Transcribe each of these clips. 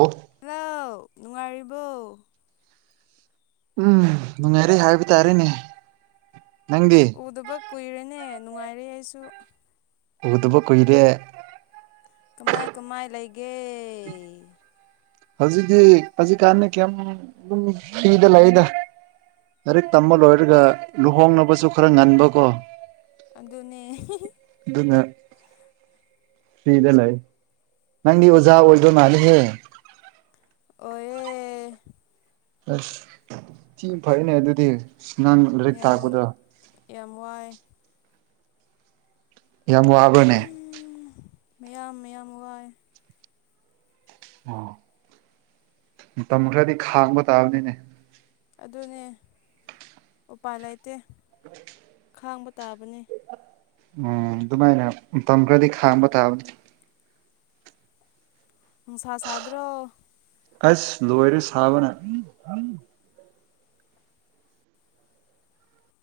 of hello ꯅꯨꯡꯉꯥꯏꯔꯤꯕꯣ ꯎꯝ ꯅꯨꯡꯉꯥꯏꯔꯦ ꯍꯥꯏꯕ ꯇꯥꯔꯦꯅꯦ ꯅꯪꯒꯤ ꯄꯨꯗꯕ ꯀꯨꯏꯔꯦꯅꯦ ꯅꯨꯡꯉꯥꯏꯔꯦ ꯑꯩꯁꯨ ꯎꯗꯕ ꯀꯨꯏꯔꯦ ꯀꯃꯥꯏ ꯀꯃꯥꯏ ꯂꯩꯒꯦ ꯍꯧꯖꯤꯛꯀꯤ ꯍꯧꯖꯤꯛꯀꯥꯟꯅ ꯀꯌꯥꯝ ꯑꯗꯨꯝ ꯐ꯭ꯤꯗ ꯂꯩꯗ ꯂꯥꯏꯔꯤꯛ ꯇꯝꯕ ꯂꯣꯏꯔꯒ ꯂꯨꯍꯣꯡꯅꯕꯁꯨ ꯈꯔ ꯉꯟꯕꯀꯣ ꯑꯗꯨꯅꯦ ꯑꯗꯨꯅꯦ ꯐꯗ ꯂꯩ ꯅꯪꯗꯤ ꯑꯣꯖꯥ ꯑꯣꯏꯗꯣꯏ ꯃꯥꯜꯂꯦꯍꯦ ꯑꯣꯏꯑꯦ ꯑꯁ ꯊꯤ ꯐꯩꯅꯦ ꯑꯗꯨꯗꯤ ꯅꯍꯥꯡ ꯂꯥꯏꯔꯤꯛ ꯌꯥꯝ ꯇꯥꯛꯄꯗꯣ ꯌꯥꯝ ꯋꯥꯏ ꯌꯥꯝ ꯋꯥꯕꯅꯦ ꯃꯌꯥꯝ ꯃꯌꯥꯝ ꯋꯥꯏ ꯑ ꯃꯇꯝ ꯈꯔꯗꯤ ꯈꯥꯡꯕ ꯇꯥꯕꯅꯤꯅꯦ ꯑꯗꯨꯅꯦ ꯎꯄꯥꯏ ꯂꯩꯇꯦ ꯑꯣ ꯈꯥꯡꯕ ꯇꯥꯕꯅꯤ ꯎꯝ ꯑꯗꯨꯃꯥꯏꯅ ꯇꯝꯈ꯭ꯔꯗꯤ ꯈꯥꯡꯕ ꯇꯥꯕ ꯃꯅꯨꯡꯁꯥ ꯁꯥꯗ꯭ꯔ ꯑꯁ ꯂꯣꯏꯔꯦ ꯁꯥꯕꯅ ꯍꯪ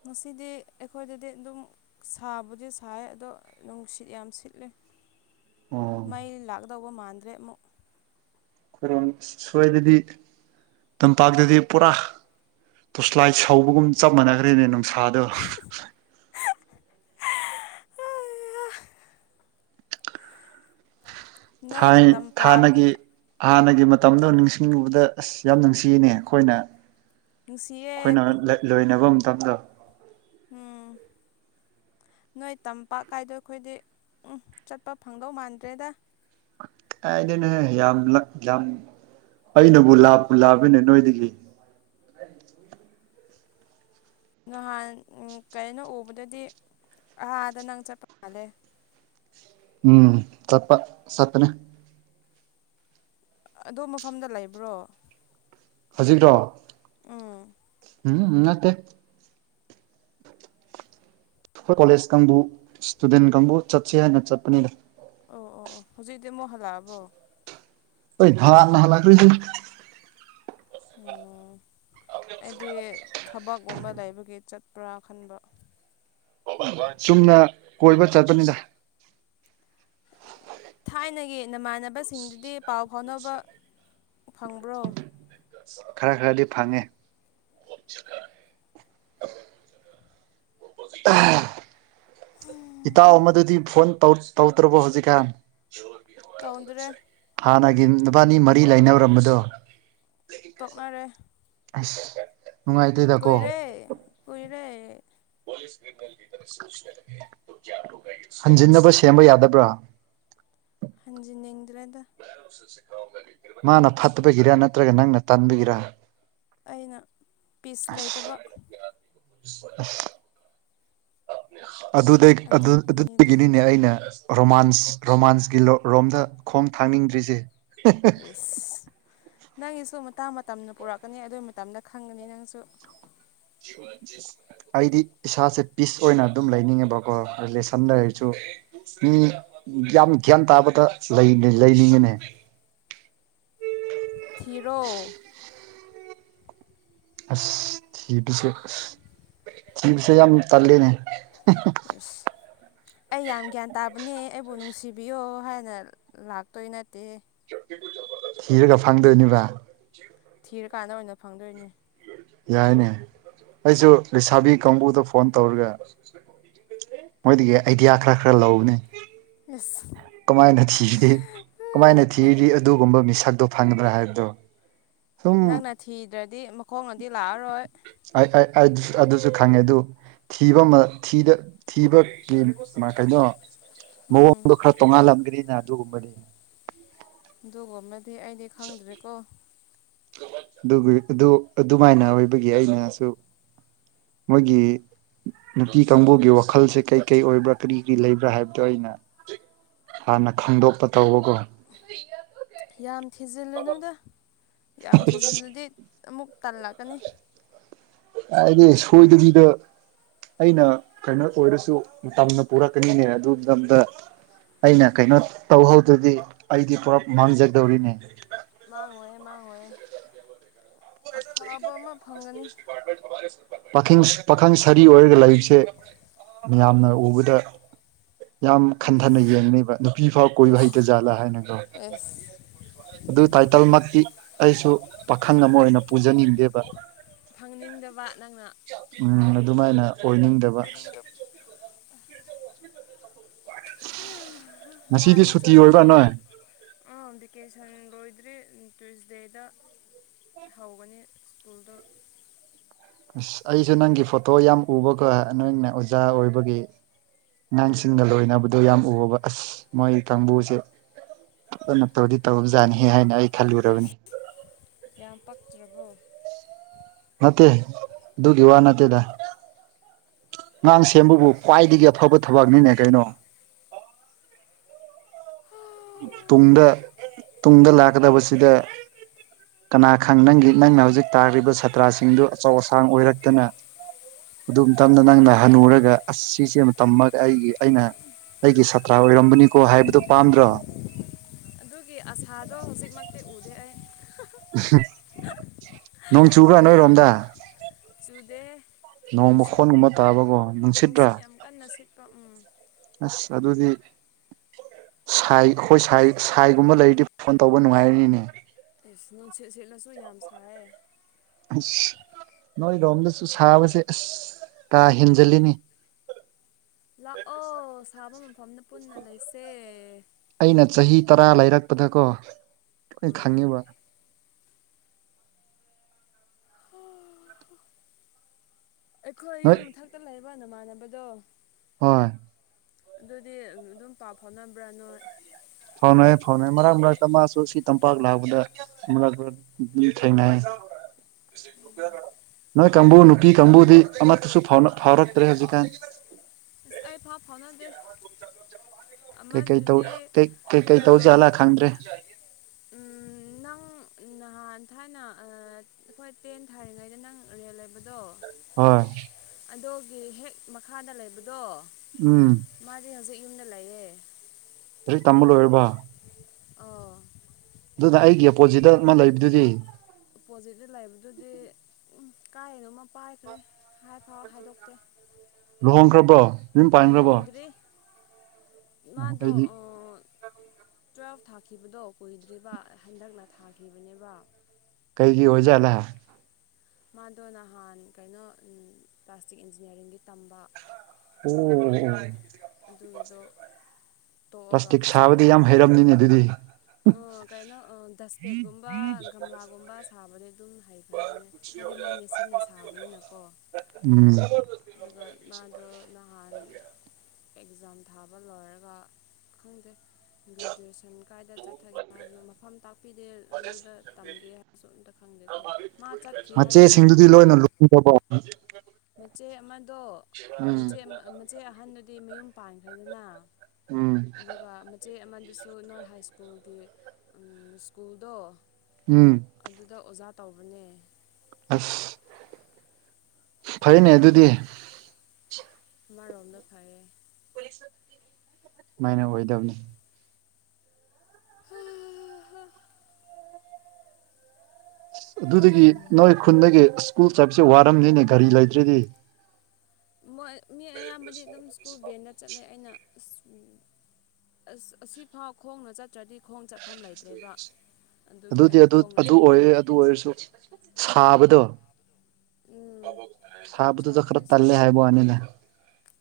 ꯉꯁꯤꯗꯤ ꯑꯩꯈꯣꯏꯗꯗꯤ ꯑꯗꯨꯝ ꯁꯥꯕꯨꯗꯤ ꯁꯥꯏ ꯑꯗꯣ ꯅꯨꯡꯁꯤꯠ ꯌꯥꯝ ꯁꯤꯠꯂꯤꯦ ꯑꯣ ꯃꯩ ꯑꯩꯈꯣꯏꯔꯣꯝ ꯂꯥꯛꯗꯧꯕ ꯃꯥꯟꯗ꯭ꯔꯦꯛ ꯑꯩꯈꯣꯏꯔꯣꯝ ꯁꯣꯏꯗꯗꯤ ꯇꯝꯄꯥꯛꯇꯗꯤ ꯄꯨꯔꯥ ꯇꯣꯁꯂꯥꯏ ꯁꯧꯕꯒꯨꯝ ꯆꯞ ꯃꯥꯟꯅꯈ꯭ꯔꯦꯅꯦ ꯅꯨꯡꯁꯥꯗꯣ ꯅꯣꯏ ꯊꯥꯏ ꯇꯝꯄꯥꯛ ꯊꯥꯟꯅꯒꯤ ꯍꯥꯟꯅꯒꯤ ꯃꯇꯝꯗꯣ ꯅꯤꯡꯁꯤꯡꯉꯕꯗ ꯑꯁ ꯌꯥꯝ ꯅꯨꯡꯁꯤꯅꯦ ꯑꯩꯈꯣꯏꯅ ꯅꯨꯡꯁꯤꯌꯦ ꯑꯩꯈꯣꯏꯅ ꯂꯣꯏꯅꯕ ꯃꯇꯝꯗ ꯎꯝ ꯅꯣꯏ ꯇꯝꯄꯥꯛ ꯀꯥꯏꯗꯣ ꯑꯩꯈꯣꯏꯗꯤ ꯎꯝ ꯆꯠꯄ ꯐꯪꯗꯧ ꯃꯥꯟꯗ꯭ꯔꯦꯗ ꯑꯩꯗꯅꯦ ꯌꯥꯝ ꯌꯥꯝ ꯑꯩꯅꯕꯨ ꯂꯥꯕꯅꯦ ꯅꯣꯏꯗꯒꯤ ꯅꯍꯥꯟ ꯎꯝ ꯀꯩꯅꯣ ꯎꯕꯗꯗꯤ ꯑꯍꯥꯗ ꯅꯪ ꯆꯠꯄ ꯃꯥꯥꯜꯂꯦ ꯎꯝ ꯆꯄ ꯆꯠꯄꯅꯦ ꯑꯗꯣ ꯃꯐꯝꯗ ꯂꯩꯕ꯭ꯔꯣ ꯍꯧꯖꯤꯛꯔꯣ ꯎꯝ ꯎꯝ ꯅꯠꯇꯦ ꯑꯩꯈꯣꯏ ꯀꯣꯂꯦꯖ ꯀꯥꯡꯕꯨ ꯏꯁꯇꯨꯗꯦꯟ ꯀꯥꯡꯕꯨ ꯆꯠꯁꯤ ꯍꯥꯏꯅ ꯆꯠꯄꯅꯤꯅ ꯑꯣ ꯑꯣ ꯑꯣ ꯍꯧꯖꯤꯛꯗꯤ ꯑꯃꯨꯛ ꯍꯜꯂꯛꯑꯕꯣ ꯑꯣꯏ ꯅꯍꯥꯟꯅ ꯍꯜꯂꯛꯈ꯭ꯔꯦꯁꯤ ꯑꯣ ꯑꯩꯗꯤ ꯊꯕꯛꯒꯨꯝꯕ ꯂꯩꯕꯒꯤ ꯆꯠꯄ꯭ꯔꯥ ꯈꯟꯕ ꯆꯨꯝꯅ ꯀꯣꯏꯕ ꯆꯠꯄꯅꯤꯗ ꯊꯥꯏꯅꯒꯤ ꯅꯃꯥꯟꯅꯕꯁꯤꯡꯗꯨꯗꯤ ꯄꯥꯎ ꯐꯥꯎꯅꯕ ꯐꯪꯕ꯭ꯔꯣ ꯈꯔ ꯈꯔꯗꯤ ꯐꯪꯉꯦ [inaudible] ꯏꯇꯥꯎ ꯑꯃꯗꯨꯗꯤ ꯐꯣꯟ ꯇꯧ ꯇꯧꯗ꯭ꯔꯕꯣ ꯍꯧꯖꯤꯛꯀꯥꯟ ꯇꯧꯗ꯭ꯔꯦ ꯍꯥꯟꯅꯒꯤ ꯅꯨꯕꯥꯅꯤ ꯃꯔꯤ ꯂꯩꯅꯔꯝꯕꯗꯣ ꯇꯣꯛꯅꯔꯦ ꯑꯁ ꯅꯨꯡꯉꯥꯏꯇꯦꯗꯀꯣ ꯀꯨꯏꯔꯦ ꯀꯨꯏꯔꯦ ꯍꯟꯖꯤꯟꯅꯕ ꯁꯦꯝꯕ ꯌꯥꯗꯕ꯭ꯔꯥ ꯍꯟꯖꯤꯟꯅꯤꯡꯗ꯭ꯔꯦꯗ ꯃꯥꯅ ꯐꯠꯇꯕꯒꯤꯔ ꯅꯠꯇ꯭ꯔꯒ ꯅꯪꯅ ꯇꯟꯥꯕꯒꯤꯔ ꯑꯩꯅ ꯄꯤꯁ ꯂꯩꯇꯕ [inaudible] ꯑꯗꯨꯗꯩ ꯑꯗꯨ ꯑꯗꯨꯒꯤꯅꯤꯗ ꯑꯗꯨꯗꯒꯤꯅꯤꯅꯦ ꯑꯩꯅ ꯔꯣꯃꯥꯟꯁ ꯔꯣꯃꯥꯟꯁꯀꯤ ꯂꯣꯝ ꯔꯣꯝꯗ ꯈꯣꯡ ꯊꯥꯡꯅꯤꯡꯗ꯭ꯔꯤꯁꯦ ꯏꯁ ꯅꯪꯒꯤꯁꯨ ꯃꯇꯥꯡ ꯃꯇꯝꯅ ꯄꯨꯔꯛꯀꯅꯤ ꯑꯗꯨꯏ ꯃꯇꯝꯗ ꯈꯪꯒꯅꯤ ꯅꯪꯁꯨ [unintelligible] ꯑꯩꯗꯤ ꯏꯁꯥꯁꯦ ꯄꯤꯁ ꯑꯣꯏꯅ ꯑꯗꯨꯝ ꯂꯩꯅꯤꯡꯉꯦꯕꯀꯣ ꯔꯤꯂꯦꯁꯟ ꯂꯩꯔꯁꯨ ꯃꯤ ꯌꯥꯝ ꯒ꯭ꯌꯥꯟ ꯇꯥꯕꯗ ꯂꯩ ꯂꯩꯅꯤꯡꯉꯤꯅꯦ ꯊꯤꯔꯣ ꯑꯁ ꯊꯤꯕꯁꯦ ꯊꯤꯕꯁꯦ ꯌꯥꯝ ꯇꯜꯂꯦꯅꯦ ꯏꯁ ꯑꯩ ꯌꯥꯝ ꯒ꯭ꯌꯥꯟ ꯇꯥꯕꯅꯦ ꯑꯩꯕꯨ ꯅꯨꯡꯁꯤꯕꯤꯌꯣ ꯍꯥꯏꯅ ꯂꯥꯛꯇꯣꯏ ꯅꯠꯇꯦꯍꯦ ꯊꯤꯔꯒ ꯐꯪꯗꯣꯏꯅꯤꯕꯥ ꯊꯤꯔꯀꯥꯟꯗ ꯑꯣꯏꯅ ꯐꯪꯗꯣꯏꯅꯦ ꯌꯥꯏꯅꯦ ꯑꯩꯁꯨ ꯂꯩꯁꯥꯕꯤ ꯀꯥꯡꯕꯨꯗ ꯐꯣꯟ ꯇꯧꯔꯒ [unintelligible] ꯃꯣꯏꯗꯒꯤ ꯑꯥꯏꯗꯤꯌꯥ ꯈꯔ ꯈꯔ ꯂꯧꯕꯅꯦ ꯑꯦꯁ ꯀꯃꯥꯏꯅ ꯊꯤꯔꯤ ꯀꯃꯥꯏꯅ ꯊꯤꯔꯥꯗꯤ ꯑꯗꯨꯒꯨꯝꯕ ꯃꯤꯁꯛꯇꯣ ꯐꯪꯒꯗ꯭ꯔꯥ ꯍꯥꯏꯕꯗꯣ ꯁꯨꯝ ꯅꯪꯅ ꯊꯤꯗ꯭ꯔꯗꯤ ꯃꯈꯣꯡꯅꯗꯤ ꯂꯥꯛꯑꯔꯣꯏ [unintelligible] ꯑꯗꯨꯁꯨ ꯈꯪꯉꯦ ꯑꯗꯨ ꯊꯤꯕꯃꯥ ꯊꯤꯗ ꯊꯤꯕꯒꯤ ꯀꯩꯅꯣ ꯎꯝ ꯃꯑꯣꯡꯗꯣ ꯈꯔ ꯇꯣꯡꯉꯥꯜꯂꯝ ꯔꯤꯅꯥ ꯑꯗꯨꯒꯨꯝꯕꯅꯤ ꯑꯗꯨꯒꯨꯝꯕꯗꯤ ꯑꯩꯗꯤ ꯈꯪꯗ꯭ꯔꯦꯀꯣ ꯑꯗꯨꯒꯤ ꯑꯗꯨ ꯑꯗꯨꯃꯥꯏꯅ ꯑꯣꯏꯕꯒꯤ ꯑꯩꯅꯁꯨ ꯃꯣꯏꯒꯤ ꯅꯨꯄꯤ ꯀꯥꯡꯕꯨꯒꯤ ꯋꯥꯈꯜꯁꯦ ꯀꯩ ꯀꯩ ꯑꯣꯏꯕ꯭ꯔꯥ ꯀꯔꯤ ꯀꯔꯤ ꯂꯩꯕ꯭ꯔꯥ ꯍꯥꯏꯕꯗꯣ ꯑꯩꯅ ꯍꯥꯟꯅ ꯈꯪꯗꯣꯛꯄ ꯇꯧꯕꯀꯣ ꯌꯥꯝ ꯊꯤꯖꯤꯜꯂꯨꯅꯨꯗ ꯌꯥꯝ ꯊꯤꯖꯤꯜꯂꯗꯤ ꯑꯃꯨꯛ ꯇꯜꯂꯛꯀꯅꯤ ꯍꯥꯏꯗꯤ ꯁꯣꯏꯗꯕꯤꯗ ꯑꯩꯅ ꯀꯩꯅꯣ ꯑꯣꯏꯔꯁꯨ ꯇꯝꯅ ꯄꯨꯔꯛꯀꯅꯤꯅꯦ ꯑꯗꯨ ꯃꯇꯝꯗ ꯑꯩꯅ ꯀꯩꯅꯣ ꯇꯧꯍꯧꯗ꯭ꯔꯗꯤ ꯑꯩꯗꯤ ꯄꯨꯂꯞ ꯃꯥꯡꯖꯗꯧꯔꯤꯅꯦ ꯃꯥꯡꯉꯣꯏꯦ ꯃꯥꯡꯉꯣꯏꯦ ꯑꯐꯕ ꯑꯃ ꯐꯪꯒꯅꯤ ꯄꯥꯈꯪ ꯄꯥꯈꯪ ꯁꯥꯔꯤ ꯑꯣꯏꯔꯒ ꯂꯩꯕꯁꯦ ꯃꯤꯌꯥꯝꯅ ꯎꯕꯗ ꯌꯥꯝ ꯈꯟꯊꯅ ꯌꯦꯡꯅꯦꯕ ꯅꯨꯄꯤ ꯐꯥꯎ ꯀꯣꯏꯕ ꯑꯦꯁ ꯍꯩꯇꯖꯥꯠꯂꯥ ꯍꯥꯏꯅꯗꯣ ꯑꯦꯁ ꯑꯗꯨ ꯇꯥꯏꯇꯜꯃꯛꯇꯤ ꯑꯩꯁꯨ ꯄꯥꯈꯪ ꯑꯃ ꯑꯣꯏꯅ ꯄꯨꯖꯅꯤꯡꯗꯦꯕ ꯐꯪꯅꯤꯡꯗꯕ ꯅꯪꯅ ꯎꯝ ꯑꯗꯨꯃꯥꯏꯅ ꯑꯣꯏꯅꯤꯡꯗꯕ ꯉꯁꯤꯗꯤ ꯂꯥꯏꯅ ꯁꯨꯇꯤ ꯑꯣꯏꯕ꯭ꯔꯥ ꯅꯣꯏ ꯆꯥꯟꯕꯤꯔꯗꯤ ꯑꯥ ꯚꯦꯀꯦꯁꯟ ꯂꯣꯏꯗ꯭ꯔꯔꯤ ꯇ꯭ꯋꯨꯁꯗꯦꯗ ꯍꯧꯒꯅꯤ ꯁ꯭ꯀꯨꯜꯗ ꯑꯁ ꯑꯩꯁꯨ ꯅꯪꯒꯤ ꯐꯣꯇꯣ ꯌꯥꯝ ꯎꯕꯀꯣ ꯅꯣꯏꯅ ꯑꯣꯖꯥ ꯑꯣꯏꯕꯒꯤ ꯑꯉꯥꯡꯁꯤꯡꯒ ꯂꯣꯏꯅꯕꯗꯣ ꯌꯥꯝ ꯎꯕ ꯑꯁ ꯃꯣꯏ ꯀꯥꯡꯕꯨꯁꯦ ꯑꯗꯨꯅ ꯇꯧꯗꯤ ꯇꯧ ꯖꯥꯠꯅꯤ ꯍꯥꯏꯅ ꯑꯩ ꯈꯜꯂꯨꯔꯕꯅꯤ ꯌꯥꯝ ꯄꯛꯇ꯭ꯔꯕꯣ ꯅꯠꯇꯦ ꯑꯗꯨꯗꯨꯒꯤ ꯋꯥ ꯅꯠꯇꯦꯗ ꯑꯉꯥꯡ ꯁꯦꯝꯕꯕꯨ ꯈ꯭ꯋꯥꯏꯗꯒꯤ ꯑꯐꯕ ꯊꯕꯛꯅꯤꯅꯦ ꯀꯩꯅꯣ ꯇꯨꯡꯗ ꯇꯨꯡꯗ ꯂꯥꯛꯀꯗꯕꯁꯤꯗ ꯀꯅꯥ ꯈꯪ ꯅꯪꯒꯤ ꯅꯪꯅ ꯍꯧꯖꯤꯛ ꯇꯥꯂꯤꯔꯤꯕ ꯁꯥꯇ꯭ꯔꯥꯁꯤꯡꯗꯨ ꯑꯆꯧ ꯑꯁꯥꯡ ꯑꯣꯏꯔꯛꯇꯅ ꯑꯗꯨ ꯃꯇꯝꯗ ꯅꯪꯅ ꯍꯟꯅꯨꯔꯒ ꯑꯁ ꯁꯤꯁꯦ ꯑꯃ ꯇꯝꯃꯒ ꯑꯩꯒꯤ ꯑꯩꯅ ꯑꯩꯒꯤ ꯁꯥꯇ꯭ꯔ ꯑꯣꯏꯔꯝꯕꯅꯤꯀꯣ ꯍꯥꯏꯕꯗꯨꯣ ꯄꯥꯝꯗ꯭ꯔꯣ ꯑꯗꯨꯒꯤ ꯑꯁꯥꯗꯣ ꯍꯧꯖꯤꯛꯃꯛꯇꯤ ꯎꯗꯦ ꯑꯩ ꯅꯣꯡ ꯆꯨꯒ꯭ꯔ ꯅꯣꯏꯔꯣꯝꯗ ꯆꯨꯗ ꯅꯣꯡ ꯅꯨꯡꯁꯤꯠ ꯃꯈꯣꯟꯒꯨꯝꯕ ꯇꯥꯕꯀꯣ ꯅꯨꯡꯁꯤꯠꯇ꯭ꯔꯥ ꯅꯨꯡꯁꯤꯠ ꯌꯥꯝ ꯀꯟꯅ ꯁꯤꯠꯄ ꯎꯝ ꯑꯁ ꯑꯗꯨ ꯑꯗꯨꯗꯤ ꯁꯥꯏ ꯍꯣꯏ ꯁꯥꯏ ꯁꯥꯏꯒꯨꯝꯕ ꯂꯩꯔꯤꯗꯤ ꯐꯣꯟ ꯇꯧꯕ ꯅꯨꯡꯉꯥꯏꯔꯅꯤꯅꯦ ꯑꯦꯁ ꯅꯨꯡꯁꯤꯠ ꯁꯤꯠꯂꯁꯨ ꯌꯥꯝ ꯁꯥꯏꯌꯦ ꯑꯁ ꯅꯣꯏꯔꯣꯝꯗꯁꯨ ꯁꯥꯕꯁꯦ ꯑꯁ ꯇꯥ ꯍꯦꯟꯖꯤꯜꯂꯤꯅꯤ ꯂꯥꯛꯑꯣ ꯁꯥꯕ ꯃꯐꯝꯗ ꯄꯨꯟꯅ ꯂꯩꯁꯦ ꯑꯩꯅ ꯆꯍꯤ ꯇꯔꯥ ꯂꯩꯔꯛꯄꯗꯀꯣ ꯂꯣꯏ ꯎꯝ ꯈꯪꯉꯤꯕ ꯑꯩꯈꯣꯏ ꯅꯣꯏ ꯌꯨꯝ ꯃꯊꯛꯇ ꯂꯩꯕ ꯅꯃꯥꯟꯅꯕꯗꯣ ꯍꯣꯏ ꯑꯗꯨꯗꯤ ꯑꯗꯨꯝ ꯄꯥꯎ ꯐꯥꯎꯅꯕ꯭ꯔꯥ ꯅꯣꯏ ꯐꯣꯟꯅꯌꯦ ꯐꯥꯎꯅꯏ ꯃꯔꯛ ꯃꯔꯛꯇ ꯃꯥꯁꯨ ꯁꯤ ꯇꯝꯄꯥꯛ ꯂꯥꯛꯄꯗ ꯊꯅ ꯅꯣꯏ ꯀꯥꯡꯕꯨ ꯅꯨꯄꯤ ꯀꯥꯡꯕꯨꯗꯤ ꯑꯃꯠꯇꯁꯨ ꯐꯥꯎꯔꯛꯇ꯭ꯔꯦ ꯍꯧꯖꯤꯛꯀꯥꯟ ꯏꯁꯁ ꯑꯩ ꯐꯥꯎ ꯐꯥꯎꯅꯗꯦ ꯀꯩꯀꯩ ꯇꯧ ꯑꯃꯗꯨꯗꯤ ꯀꯩꯀꯩ ꯑꯥ ꯇꯧꯖꯂꯥ ꯈꯪꯗ꯭ꯔꯦ ꯅꯪ ꯅꯍꯥꯟ ꯊꯥꯏꯅ ꯑꯩꯈꯣꯏ ꯇꯦꯟ ꯊꯥꯔꯤꯉꯩꯗ ꯅꯪ ꯑꯌꯥ ꯂꯩꯕꯗꯣ ꯍꯣꯏ ꯑꯗꯨꯣꯒꯤ ꯍꯦꯛ ꯃꯈꯥꯗ ꯂꯩꯕꯗꯣ ꯎꯝ ꯃꯥꯗꯤ ꯍꯧꯖꯤꯛ ꯌꯨꯝꯗ ꯂꯩꯌꯦꯦ ꯂꯔꯤꯛ ꯇꯝꯕ ꯂꯣꯏꯔꯕ ꯑꯣ ꯑꯗꯨꯅ ꯑꯩꯒꯤ ꯑꯄꯣꯠꯁꯤꯗ ꯑꯃ ꯂꯩꯕꯗꯨꯗꯤ ꯑꯣꯄꯣꯖꯤꯠꯇ ꯂꯩꯕꯗꯨꯗꯤ ꯎ ꯀꯥꯏꯅꯣꯃ ꯄꯥꯏꯈ꯭ꯔꯦ ꯍꯥꯏꯐꯥꯎ ꯍꯥꯏꯗꯣꯛꯇꯦ ꯂꯨꯍꯣꯡꯈ꯭ꯔꯕꯣ ꯌꯨꯝ ꯄꯥꯟꯈ꯭ꯔꯕꯣ ꯂꯨꯍꯣꯡꯗ꯭ꯔꯤ ꯃꯥꯗꯣ ꯑꯩꯗꯤ ꯇꯨꯋꯦꯜꯐ ꯊꯥꯈꯤꯕꯗꯣ ꯀꯨꯏꯗ꯭ꯔꯤꯕ ꯍꯟꯗꯛꯅ ꯊꯥꯈꯤꯕꯅꯦꯕ ꯀꯩꯒꯤ ꯑꯣꯏꯖꯠꯂ ꯃꯥꯗꯣ ꯅꯍꯥꯟ ꯀꯩꯅꯣ ꯄ꯭ꯂꯥꯁꯇꯤꯛ ꯏꯟꯖꯤꯅꯤꯌꯥꯔꯤꯡꯒꯤ ꯇꯝꯕ ꯎꯝ ꯑꯗꯨꯒꯤꯗꯣ ꯇꯣꯛꯑꯒ ꯄ꯭ꯂꯥꯁꯇꯤꯛ ꯁꯥꯕꯗꯤ ꯌꯥꯝ ꯍꯩꯔꯝꯅꯤꯅꯦ ꯑꯗꯨꯗꯤ ꯑꯣ ꯀꯩꯅꯣ ꯗꯁꯄꯦꯠꯒꯨꯝꯕ ꯒꯝꯂꯥꯒꯨꯝꯕ ꯁꯥꯕꯗꯤ ꯑꯗꯨꯝ ꯍꯩꯈ꯭ꯔꯕꯅꯦ ꯍꯥꯏꯗꯤ ꯃꯣꯏ ꯃꯦꯆꯤꯟꯅ ꯁꯥꯕꯅꯤꯅꯀꯣ ꯎꯝ ꯑꯗꯨꯒ ꯃꯥꯗꯣ ꯅꯍꯥꯟ ꯑꯦꯛꯖꯥꯝ ꯊꯥꯕ ꯂꯣꯏꯔꯒ ꯈꯪꯗꯦ ꯒ꯭ꯔꯦꯖꯨꯑꯦꯁꯟ ꯀꯥꯏꯗ ꯆꯠꯊꯒꯦ ꯍꯥꯏꯕꯗꯣ ꯃꯐꯝ ꯇꯥꯛꯄꯤꯗꯦ ꯑꯗꯨꯗ ꯇꯝꯒꯦ ꯍꯥꯏꯕꯁꯨ ꯑꯝꯇ ꯈꯪꯗꯦꯀꯣ ꯃꯥ ꯆꯠꯈꯤ ꯍꯥꯏꯕ ꯐꯥꯎ ꯃꯆꯦꯁꯤꯡꯗꯨꯗꯤ ꯈꯪꯒꯦ ꯂꯣꯏꯅ ꯂꯨꯝꯈ꯭ꯔꯕꯣ ꯃꯆꯦ ꯑꯃꯗꯣ ꯎꯝ ꯃꯆꯦ ꯃꯆꯦ ꯑꯍꯟꯗꯨꯗꯤ ꯃꯌꯨꯝ ꯄꯥꯟꯈ꯭ꯔꯦꯗꯅ ꯎꯝ ꯑꯗꯨꯒ ꯃꯆꯦ ꯑꯃꯗꯨꯁꯨ ꯅꯣꯏ ꯍꯥꯏ ꯁ꯭ꯀꯨꯜꯒꯤ ꯁ꯭ꯀꯨꯜꯗꯣ ꯎꯝ ꯑꯗꯨꯗ ꯑꯣꯖꯥ ꯇꯧꯕꯅꯦ ꯑꯁ ꯐꯩꯅꯦ ꯑꯗꯨꯗꯤ ꯃꯥꯔꯣꯝꯗ ꯐꯩꯌꯦ ꯁꯨꯃꯥꯏꯅ ꯑꯣꯏꯗꯕꯅꯤ ꯍ ꯍꯥ ꯑꯗꯨꯗꯒꯤ ꯅꯣꯏ ꯈꯨꯟꯗꯒꯤ ꯁ꯭ꯀꯨꯜ ꯆꯠꯄꯁꯦ ꯋꯥꯔꯝꯅꯤꯅꯦ ꯒꯥꯔꯤ ꯂꯩꯇ꯭ꯔꯦꯗꯤ ꯃꯣꯏ ꯃꯤ ꯑꯌꯥꯝꯕꯗꯤ ꯑꯗꯨꯝ ꯁ꯭ꯀꯨꯜ ꯕꯦꯟꯗ ꯆꯠꯂꯦ ꯑꯩꯅ ꯑꯁ ꯑꯁ ꯑꯁꯤꯐꯥꯎ ꯈꯣꯡꯅ ꯆꯠꯇ꯭ꯔꯗꯤ ꯈꯣꯡ ꯆꯠ ꯃꯐꯝ ꯂꯩꯇ꯭ꯔꯦꯕ ꯑꯗꯨꯒꯤ ꯑꯗꯨꯗꯤ ꯑꯩꯅ ꯑꯗꯨ ꯈꯣꯡꯅ ꯑꯗꯨ ꯆꯠꯀꯦꯅ [unintelligible] ꯁꯥꯕꯗꯣ ꯎꯝ ꯁꯥꯕꯗꯨꯗ ꯈꯔ ꯁꯥꯕꯨꯗꯤ ꯇꯜꯂꯦ ꯁꯥꯏ ꯍꯥꯏꯕ ꯋꯥꯅꯤꯅꯦ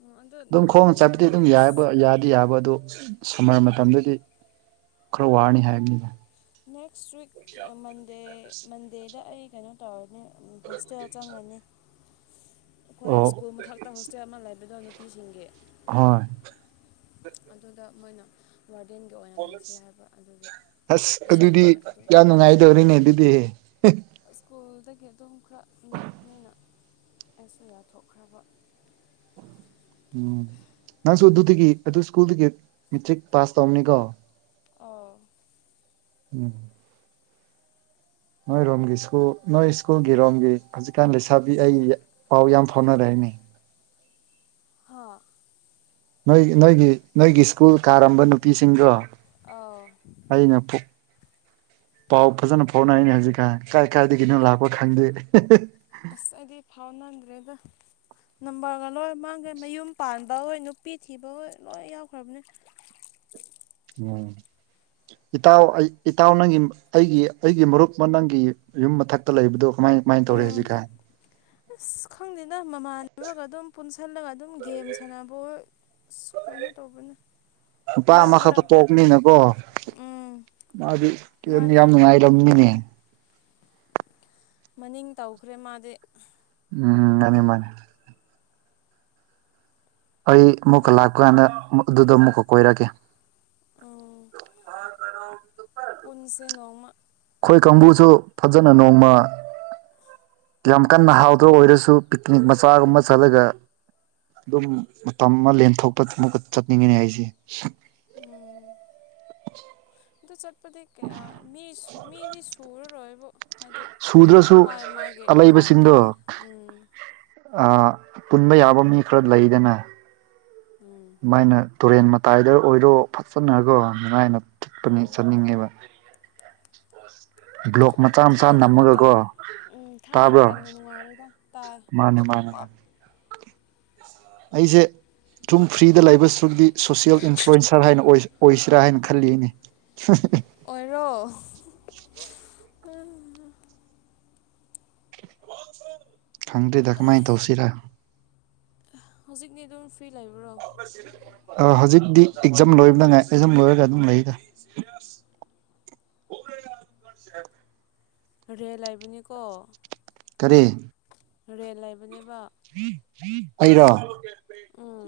ꯎꯝ ꯑꯗꯣ ꯑꯗꯨꯝ ꯈꯣꯡꯅ ꯆꯠꯄꯗꯤ ꯑꯗꯨꯝ ꯅꯦꯛꯁ ꯌꯥꯏꯌꯦꯕ ꯌꯥꯗꯤ ꯌꯥꯕ ꯑꯗꯣ ꯁꯝꯃꯔ ꯎꯝ ꯃꯇꯝꯗꯗꯤ ꯈꯔ ꯋꯥꯔꯅꯤ ꯍꯥꯏꯕꯅꯤꯅ ꯅꯦꯛꯁ ꯋꯤꯛ ꯃꯟꯗꯦ ꯃꯟꯗꯦꯗ ꯑꯩ ꯀꯩꯅꯣ ꯎꯝ ꯍꯣꯁꯇꯦꯜ ꯆꯪꯉꯅꯤ ꯑꯩꯈꯣꯏ ꯑꯣ ꯁ꯭ꯀꯨꯜ ꯃꯊꯛ ꯍꯣꯁꯇꯦꯜ ꯑꯃ ꯂꯩꯕꯗꯣ ꯅꯨꯄꯤꯁꯤꯡꯒꯤ ꯍꯣꯏ ꯑꯗꯨꯗ ꯃꯣꯏꯅ ꯋꯥꯔꯗꯦꯡꯒ ꯑꯁ ꯑꯗꯨꯗꯤ ꯑꯁꯤꯗꯅ ꯑꯗꯨꯝ ꯌꯥꯝ ꯅꯨꯡꯉꯥꯏꯗꯧꯔꯤꯅꯦ ꯑꯗꯨꯗꯤ ꯁ꯭ꯀꯨꯜꯗꯒꯤ ꯑꯗꯨꯝ ꯈꯔ ꯅꯛꯄꯅꯤꯅ ꯑꯩꯁꯨ ꯌꯥꯊꯣꯛꯈ꯭ꯔꯕ ꯅꯪꯁꯨ ꯑꯗꯨꯗꯒꯤ ꯑꯗꯨ ꯁ꯭ꯀꯨꯜꯗꯒꯤ ꯃꯦꯇ꯭ꯔꯤꯛ ꯄꯥꯁ ꯇꯧꯕꯅꯤꯀꯣ ꯑꯥꯎ [inaudible] ꯅꯣꯏꯔꯣꯝꯒꯤ ꯁꯀꯨꯜ ꯅꯣꯏ ꯁ꯭ꯀꯨꯜꯒꯤ ꯔꯣꯝꯒꯤ ꯍꯧꯖꯤꯛꯀꯥꯟ ꯂꯩꯁꯥꯕꯤ ꯑꯩ ꯄꯥꯎ ꯌꯥꯝ ꯐꯥꯎꯅꯔꯦ ꯍꯥꯏꯅꯦ ꯍꯥ ꯅꯣꯏ ꯅꯣꯏꯒꯤ ꯅꯣꯏꯒꯤ ꯁ꯭ꯀꯨꯜ ꯀꯥꯔꯝꯕ ꯅꯨꯄꯤꯁꯤꯡꯗꯣ ꯑꯧ ꯑꯩꯅ ꯄ ꯄꯥꯎ ꯐꯖꯅ ꯐꯥꯎꯅꯩꯅꯦ ꯍꯧꯖꯤꯛꯀꯥꯟ ꯀꯥꯏ ꯀꯥꯏꯗꯒꯤꯅꯣ ꯂꯥꯛꯄ ꯈꯪꯗꯦ ꯑꯁ ꯑꯩꯗꯤ ꯐꯥꯎꯅꯗ꯭ꯔꯦꯗ ꯅꯝꯕꯔꯒ ꯂꯣꯏ ꯃꯥꯡꯈ꯭ꯔꯦ ꯃꯌꯨꯝ ꯄꯥꯟꯕ ꯍꯣꯏ ꯅꯨꯄꯤ ꯊꯤꯕ ꯍꯣꯏ ꯂꯣꯏ ꯌꯥꯎꯈ꯭ꯔꯕꯅꯤ ꯎꯝ ꯏꯇꯥꯎ ꯑꯩ ꯏꯇꯥꯎ ꯅꯪꯒꯤ ꯑꯩꯒꯤ ꯑꯩꯒꯤ ꯃꯔꯨꯞ ꯑꯃ ꯅꯪꯒꯤ ꯌꯨꯝ ꯃꯊꯛꯇ ꯂꯩꯕꯗꯣ ꯀꯃꯥꯏ ꯀꯃꯥꯏꯅ ꯇꯧꯔꯦ ꯎꯝ ꯍꯧꯖꯤꯛꯀꯥꯟ ꯑꯁ ꯈꯪꯗꯦꯗ ꯃꯃꯥꯟꯅꯕꯒ ꯑꯗꯨꯝ ꯄꯨꯟꯁꯤꯜꯂꯒ ꯑꯗꯨꯝ ꯒꯦꯝ ꯁꯥꯟꯅꯕꯑꯣ ꯑꯁ ꯀꯩꯅꯣ ꯇꯧꯕꯅꯤ ꯅꯨꯄꯥ ꯑꯃꯈꯛꯇ ꯄꯣꯛꯄꯅꯤꯅꯀꯣ ꯎꯝ ꯃꯥꯗꯤ ꯃꯥꯅꯦ ꯌꯥꯝ ꯅꯨꯡꯉꯥꯏ [unintelligible] ꯅꯤꯅꯦ ꯃꯅꯤꯡ ꯇꯧꯈ꯭ꯔꯦ ꯃꯥꯗꯤ ꯎꯝ ꯃꯥꯅꯤ ꯃꯥꯅꯤ ꯑꯩ ꯑꯃꯨꯛꯀ ꯈꯔ ꯂꯥꯛꯄ ꯀꯥꯟꯗ ꯑꯃꯨꯛ ꯑꯗꯨꯗ ꯑꯃꯨꯛꯀ ꯀꯣꯏꯔꯛꯒꯦ ꯎꯝ ꯄꯨꯟꯁꯦ ꯅꯣꯡꯃ ꯑꯩꯈꯣꯏ ꯀꯥꯡꯕꯨꯁꯨ ꯐꯖꯅ ꯅꯣꯡꯃ ꯌꯥꯝ ꯀꯟꯅ ꯍꯥꯎꯗꯕ ꯑꯣꯏꯔꯁꯨ ꯄꯤꯛꯅꯤꯛ ꯃꯆꯥꯒꯨꯝꯕ ꯆꯠꯂꯒ ꯑꯗꯨꯝ ꯃꯇꯝ ꯑꯃ ꯂꯦꯟꯊꯣꯛꯄꯗꯤ ꯑꯃꯨꯛꯀ ꯆꯠꯅꯤꯡꯉꯤꯅꯦ ꯑꯩꯁꯦ ꯎꯝ ꯑꯗꯣ ꯆꯠ ꯄꯗꯤ ꯀꯌꯥ ꯃꯤꯁꯨ ꯃꯤꯗꯤ ꯁꯨꯔꯔꯣꯏꯕꯣ ꯍꯥꯏꯗꯤ ꯁꯨꯗ꯭ꯔꯁꯨ ꯃꯥꯏ ꯃꯥꯏꯒꯤ ꯂꯥꯏꯟꯗ ꯂꯣꯏ ꯎꯝ ꯑ ꯄꯨꯟꯕ ꯌꯥꯕ ꯃꯤ ꯈꯔ ꯂꯩꯗꯅ ꯎꯝ ꯃꯥꯏꯅ ꯇꯨꯔꯦꯟ ꯃꯇꯥꯏꯗ ꯑꯣꯏꯔꯣ ꯐꯠꯖꯅꯀꯣ ꯑꯗꯨꯃꯥꯏꯅ ꯄꯅꯤ ꯎꯝ ꯆꯠꯅꯤꯡꯉꯦꯕ ꯕ꯭ꯂꯣꯛ ꯃꯆꯥ ꯃꯆꯥ ꯊꯥꯏꯅ ꯃꯇꯝ ꯅꯝꯃꯒꯀꯣ ꯎꯝ ꯊꯥꯏꯅ ꯇꯥꯕ꯭ꯔꯣ ꯃꯇꯝꯅ ꯅꯨꯡꯉꯥꯏꯔꯦꯗ ꯇꯥꯏ ꯃꯥꯅꯤ ꯃꯥꯅꯤ ꯃꯥꯅꯤ ꯑꯩꯁꯦ ꯁꯨꯝ ꯐ꯭ꯔꯤꯗ ꯂꯩꯕ [unintelligible] ꯁꯣꯁꯤꯌꯦꯜ ꯏꯟꯐ꯭ꯂꯨꯌꯦꯟꯁꯔ ꯍꯥꯏꯅ ꯑꯣꯏꯖ ꯑꯣꯏꯁꯤꯔꯥ ꯍꯥꯏꯅ ꯈꯜꯂꯤꯌꯦꯅꯦ ꯑꯣꯏꯔꯣ [unintelligible] ꯈꯪꯗ꯭ꯦꯗ ꯀꯃꯥꯏꯅ ꯇꯧꯁꯤꯔꯥ ꯍꯧꯖꯤꯛꯅꯤ ꯑꯗꯨꯝ ꯐ꯭ꯔꯤ ꯂꯩꯕ꯭ꯔꯣ ꯍꯧꯖꯤꯛꯇꯤ ꯑꯦꯛꯖꯥꯝ ꯂꯣꯏꯕꯅꯉꯥꯏ ꯑꯦꯛꯖꯥꯝ ꯂꯣꯏꯔꯒ ꯑꯗꯨꯝ ꯂꯩꯗ ꯔꯦꯜꯥꯏꯅꯤ ꯀꯣ ꯀꯔꯤ ꯔꯦꯜ ꯂꯩꯕꯅꯦꯕ ꯑꯩꯔꯣ ꯎꯝ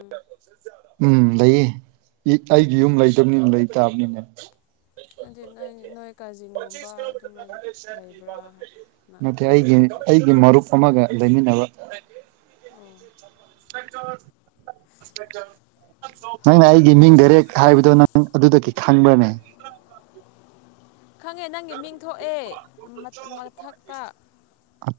ꯎꯝ ꯂꯩꯌꯦ ꯑꯩꯒꯤ ꯌꯨꯝ ꯂꯩꯇꯕꯅꯤꯅ ꯂꯩ ꯇꯥꯕꯅꯤꯅꯦ ꯅ ꯂꯩꯕ꯭ꯔꯥꯅ ꯃ ꯈꯟꯕ ꯑꯩꯒꯤ ꯑꯩꯗꯤ ꯑꯩꯒꯤ ꯃꯔ ꯊꯃꯒ ꯃꯤꯟꯕ ꯑꯣ ꯃ ꯅꯪꯅ ꯑꯩꯒꯤ ꯃꯤꯡ ꯗꯥꯏꯔꯦꯛ ꯍꯥꯏꯕꯗꯣ ꯅꯪ ꯑꯗꯨꯗꯒꯤ ꯐꯪꯕꯅꯦ ꯈꯪꯉꯦ ꯅꯪꯒꯤ ꯃꯤꯡ ꯊꯣꯛꯑꯦ ꯃꯊꯛꯇ ꯑꯠ